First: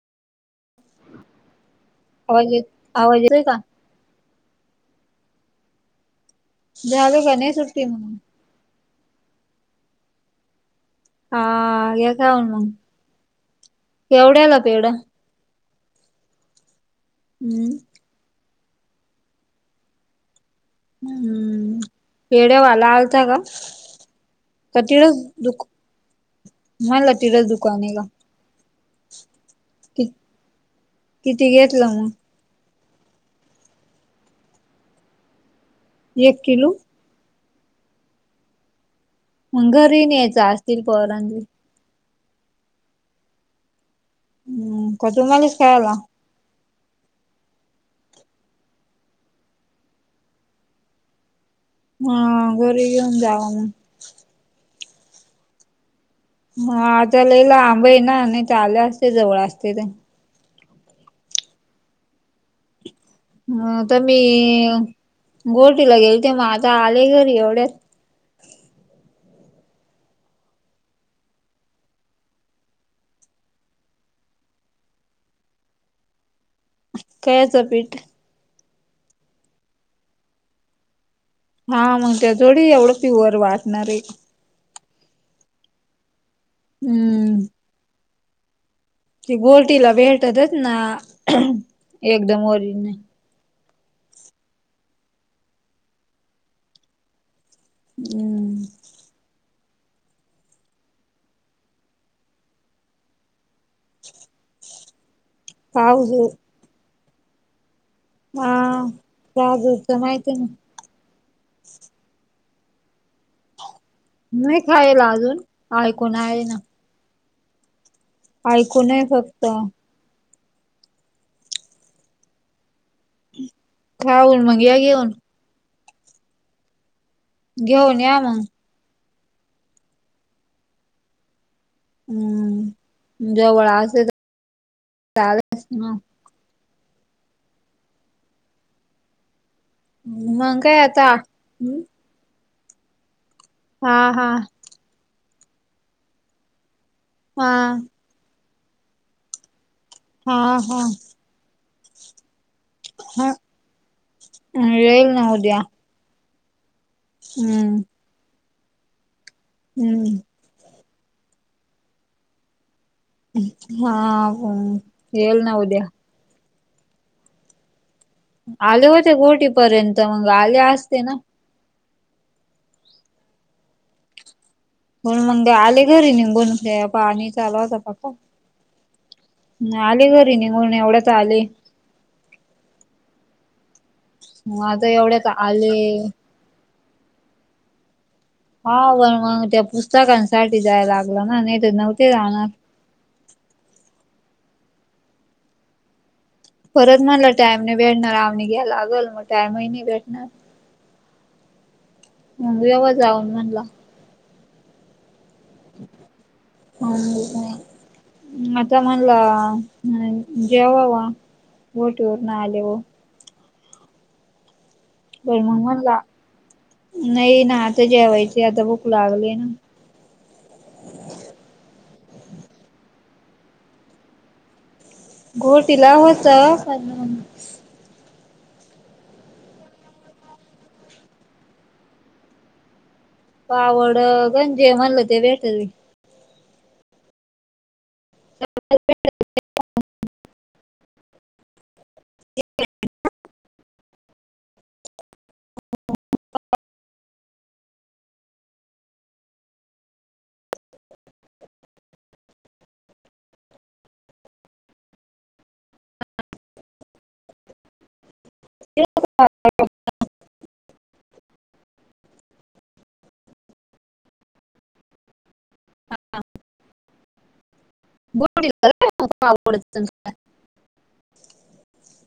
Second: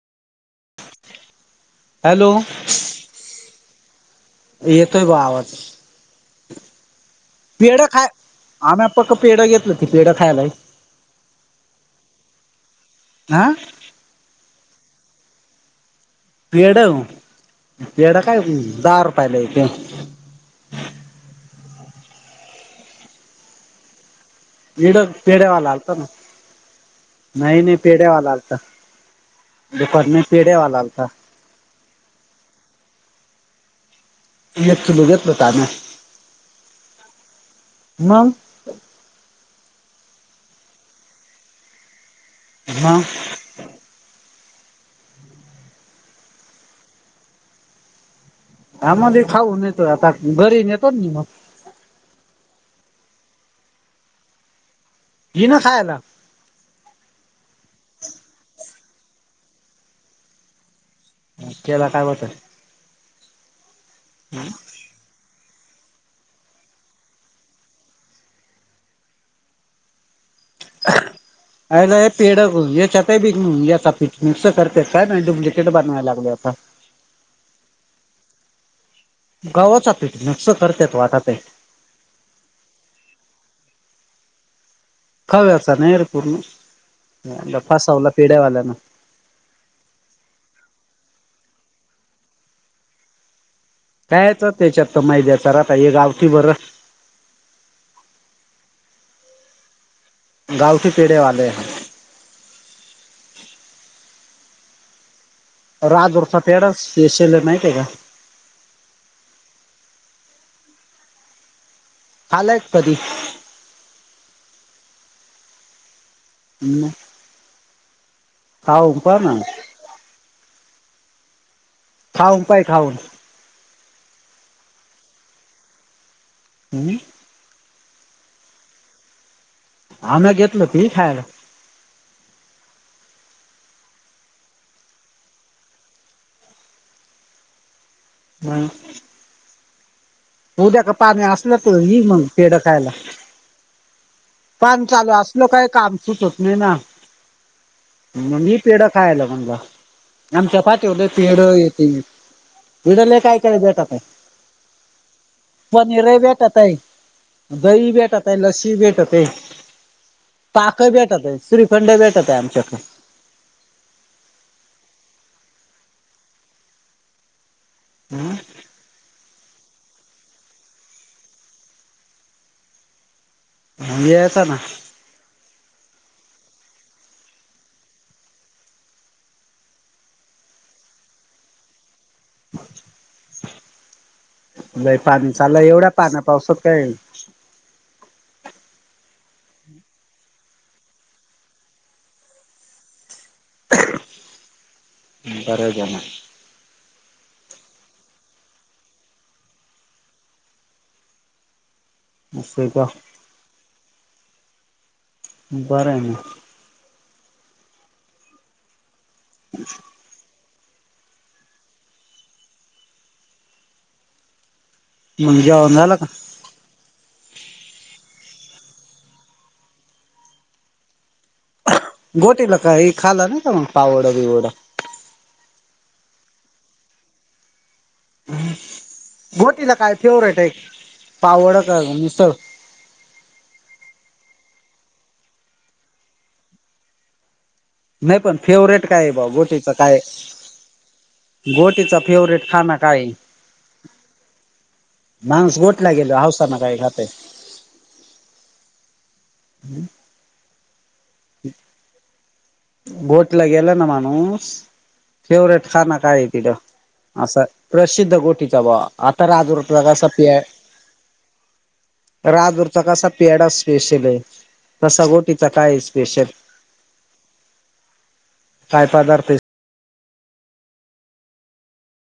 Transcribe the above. Hello आवाज येत आवाज येतोय का? येतोय ब आवाज झाली का नाही सुट्टी पेढं खाय म आम्ही आपक पेढं घेतलं ती पेढं खायालाइस आह हे काय मग हा केवढ्याला पेढ? पेढ [unintelligible] पेढ काय [unintelligible] दहा रुपयाला एक हाय हम्म पेढे वाला आलता का? का पेढ तिडच पेढे दुक वाला आलत ना [unintelligible] नाही नाही आहे का पेढे वाला आलता कि दुपारन पेढे वाला आलता किती घेतलं म? एक किलो घेतलं [unintelligible] एक किलो म मग घरी न्यायचं असतील पोरां हा. [unintelligible] हा मध्ये खाऊ न येतो आता घरी नेतो नी म हा घरी घेऊन जावा म ये ना खायला? माझ लई लांबय ना नाही त आले असते जवळ असते तर त्याला काय होत ह तर मी गोटीला गेलते म आता आले घरी एवढ्यात काय नाय पेढ [unintelligible] याच्यात [unintelligible] काय नाही डुप्लिकेट बनवाय लागले आता कायचं पीठ? गव्हाच पिठ मिक्स करत्यात वाटतयं हा मग ते थोडी एवढं प्युअर वाटणारेय खव्याचा नाही रे पूर्ण हम्म. ते फसवल पेढेवाल्याने ती गोटीला भेटतच ना एकदम ओरीजनल कायच त्याच्यात तर माैद्याचा राहता हे गावठी बरं हम्म. गावचे पेढे वाले पावजो [unintelligible] चा पेढा स्पेशल आहे माहितेय का? हा बहादूरचा माहितेय ना खाल्लायस कधी? नाही खायला अजून ऐकून आहे ना म ऐकून आहे फक्त. खाऊन पाय खाऊन खाऊन मग या घेऊन हम्म. घेऊन या मग. आम्हीया घेतल ती खायला हम्म जवळ असे तर [unintelligible] हम् [inaudible] मग काय उद्या का आता पाणी असलं तर येई मग पेढं खायला. हा, हा. पाणी चालू असल काही, काम सुटत नाही ना. हा. म मी पेढं खायला म्हणल, हा आमच्या हा पाठीवर पेढ येते मी. [unintelligible] पत हा येईल ना उद्या [unintelligible] [unintelligible] भेटतय हम्म दही भेटतय, लस्सी भेटतय. हम्म. ताक भेटत, श्रीखंड भेटतय, आमच्याकडे. हा, हा, येल ना उद्या. हम्म [inaudible] आले होते गोटी पर्यंत, मंग आले असते ना? मंग यायचं ना? मगं आले घरी निघून हे पाणी चालवा होता पका. आले घरी निघून एवढ्यात आले. आता लय एवढ्याच पाणी चाललय, आले एवढा पाण्या पावसात काय- हा पण मग, त्या पुस्तकांसाठी जाय लागलं ना, नाही तर नव्हते जाणार. बरं झालं. परत म्हणलं टाईम नाही भेटणार, आम्ही घ्यायला लागल मग टाइमही नाही भेटणार. मग असं का येवा जाऊन म्हणल. बरंय मग. हा आता म्हणला- [unintelligible] जेव्हा वा गोटीवरन आले व. ब [unintelligible] मग जेवण झालं म्हंटला का नाही ना, आता जेवायचे आता भूक लागले ना. गोटीला काही खालं ना का मग पावडं बिवडं? घोटीला होत- गोटीला काय फेवरेट आहे, पाववडा का मिसळ? पावड गण जेवण म्हणलं ते भेटल [unintelligible] नाही पण, फेवरेट काय आहे बाव गोटीच काय? गोटीचा- फेवरेट खाणं काय? माणूस गोठला गेलो हावसाना काही खातय? हम्म [inaudible] गोटला गेला ना माणूस- फेवरेट खाना काय आहे तिथं, अस प्रसिद्ध गो- आता राजरर कसा पि [unintelligible] राजुरचा कसा पेढा स्पेशल आहे, तसा गोटीचा काय? स्पेशल? काय बुट पदार्थ [unintelligible]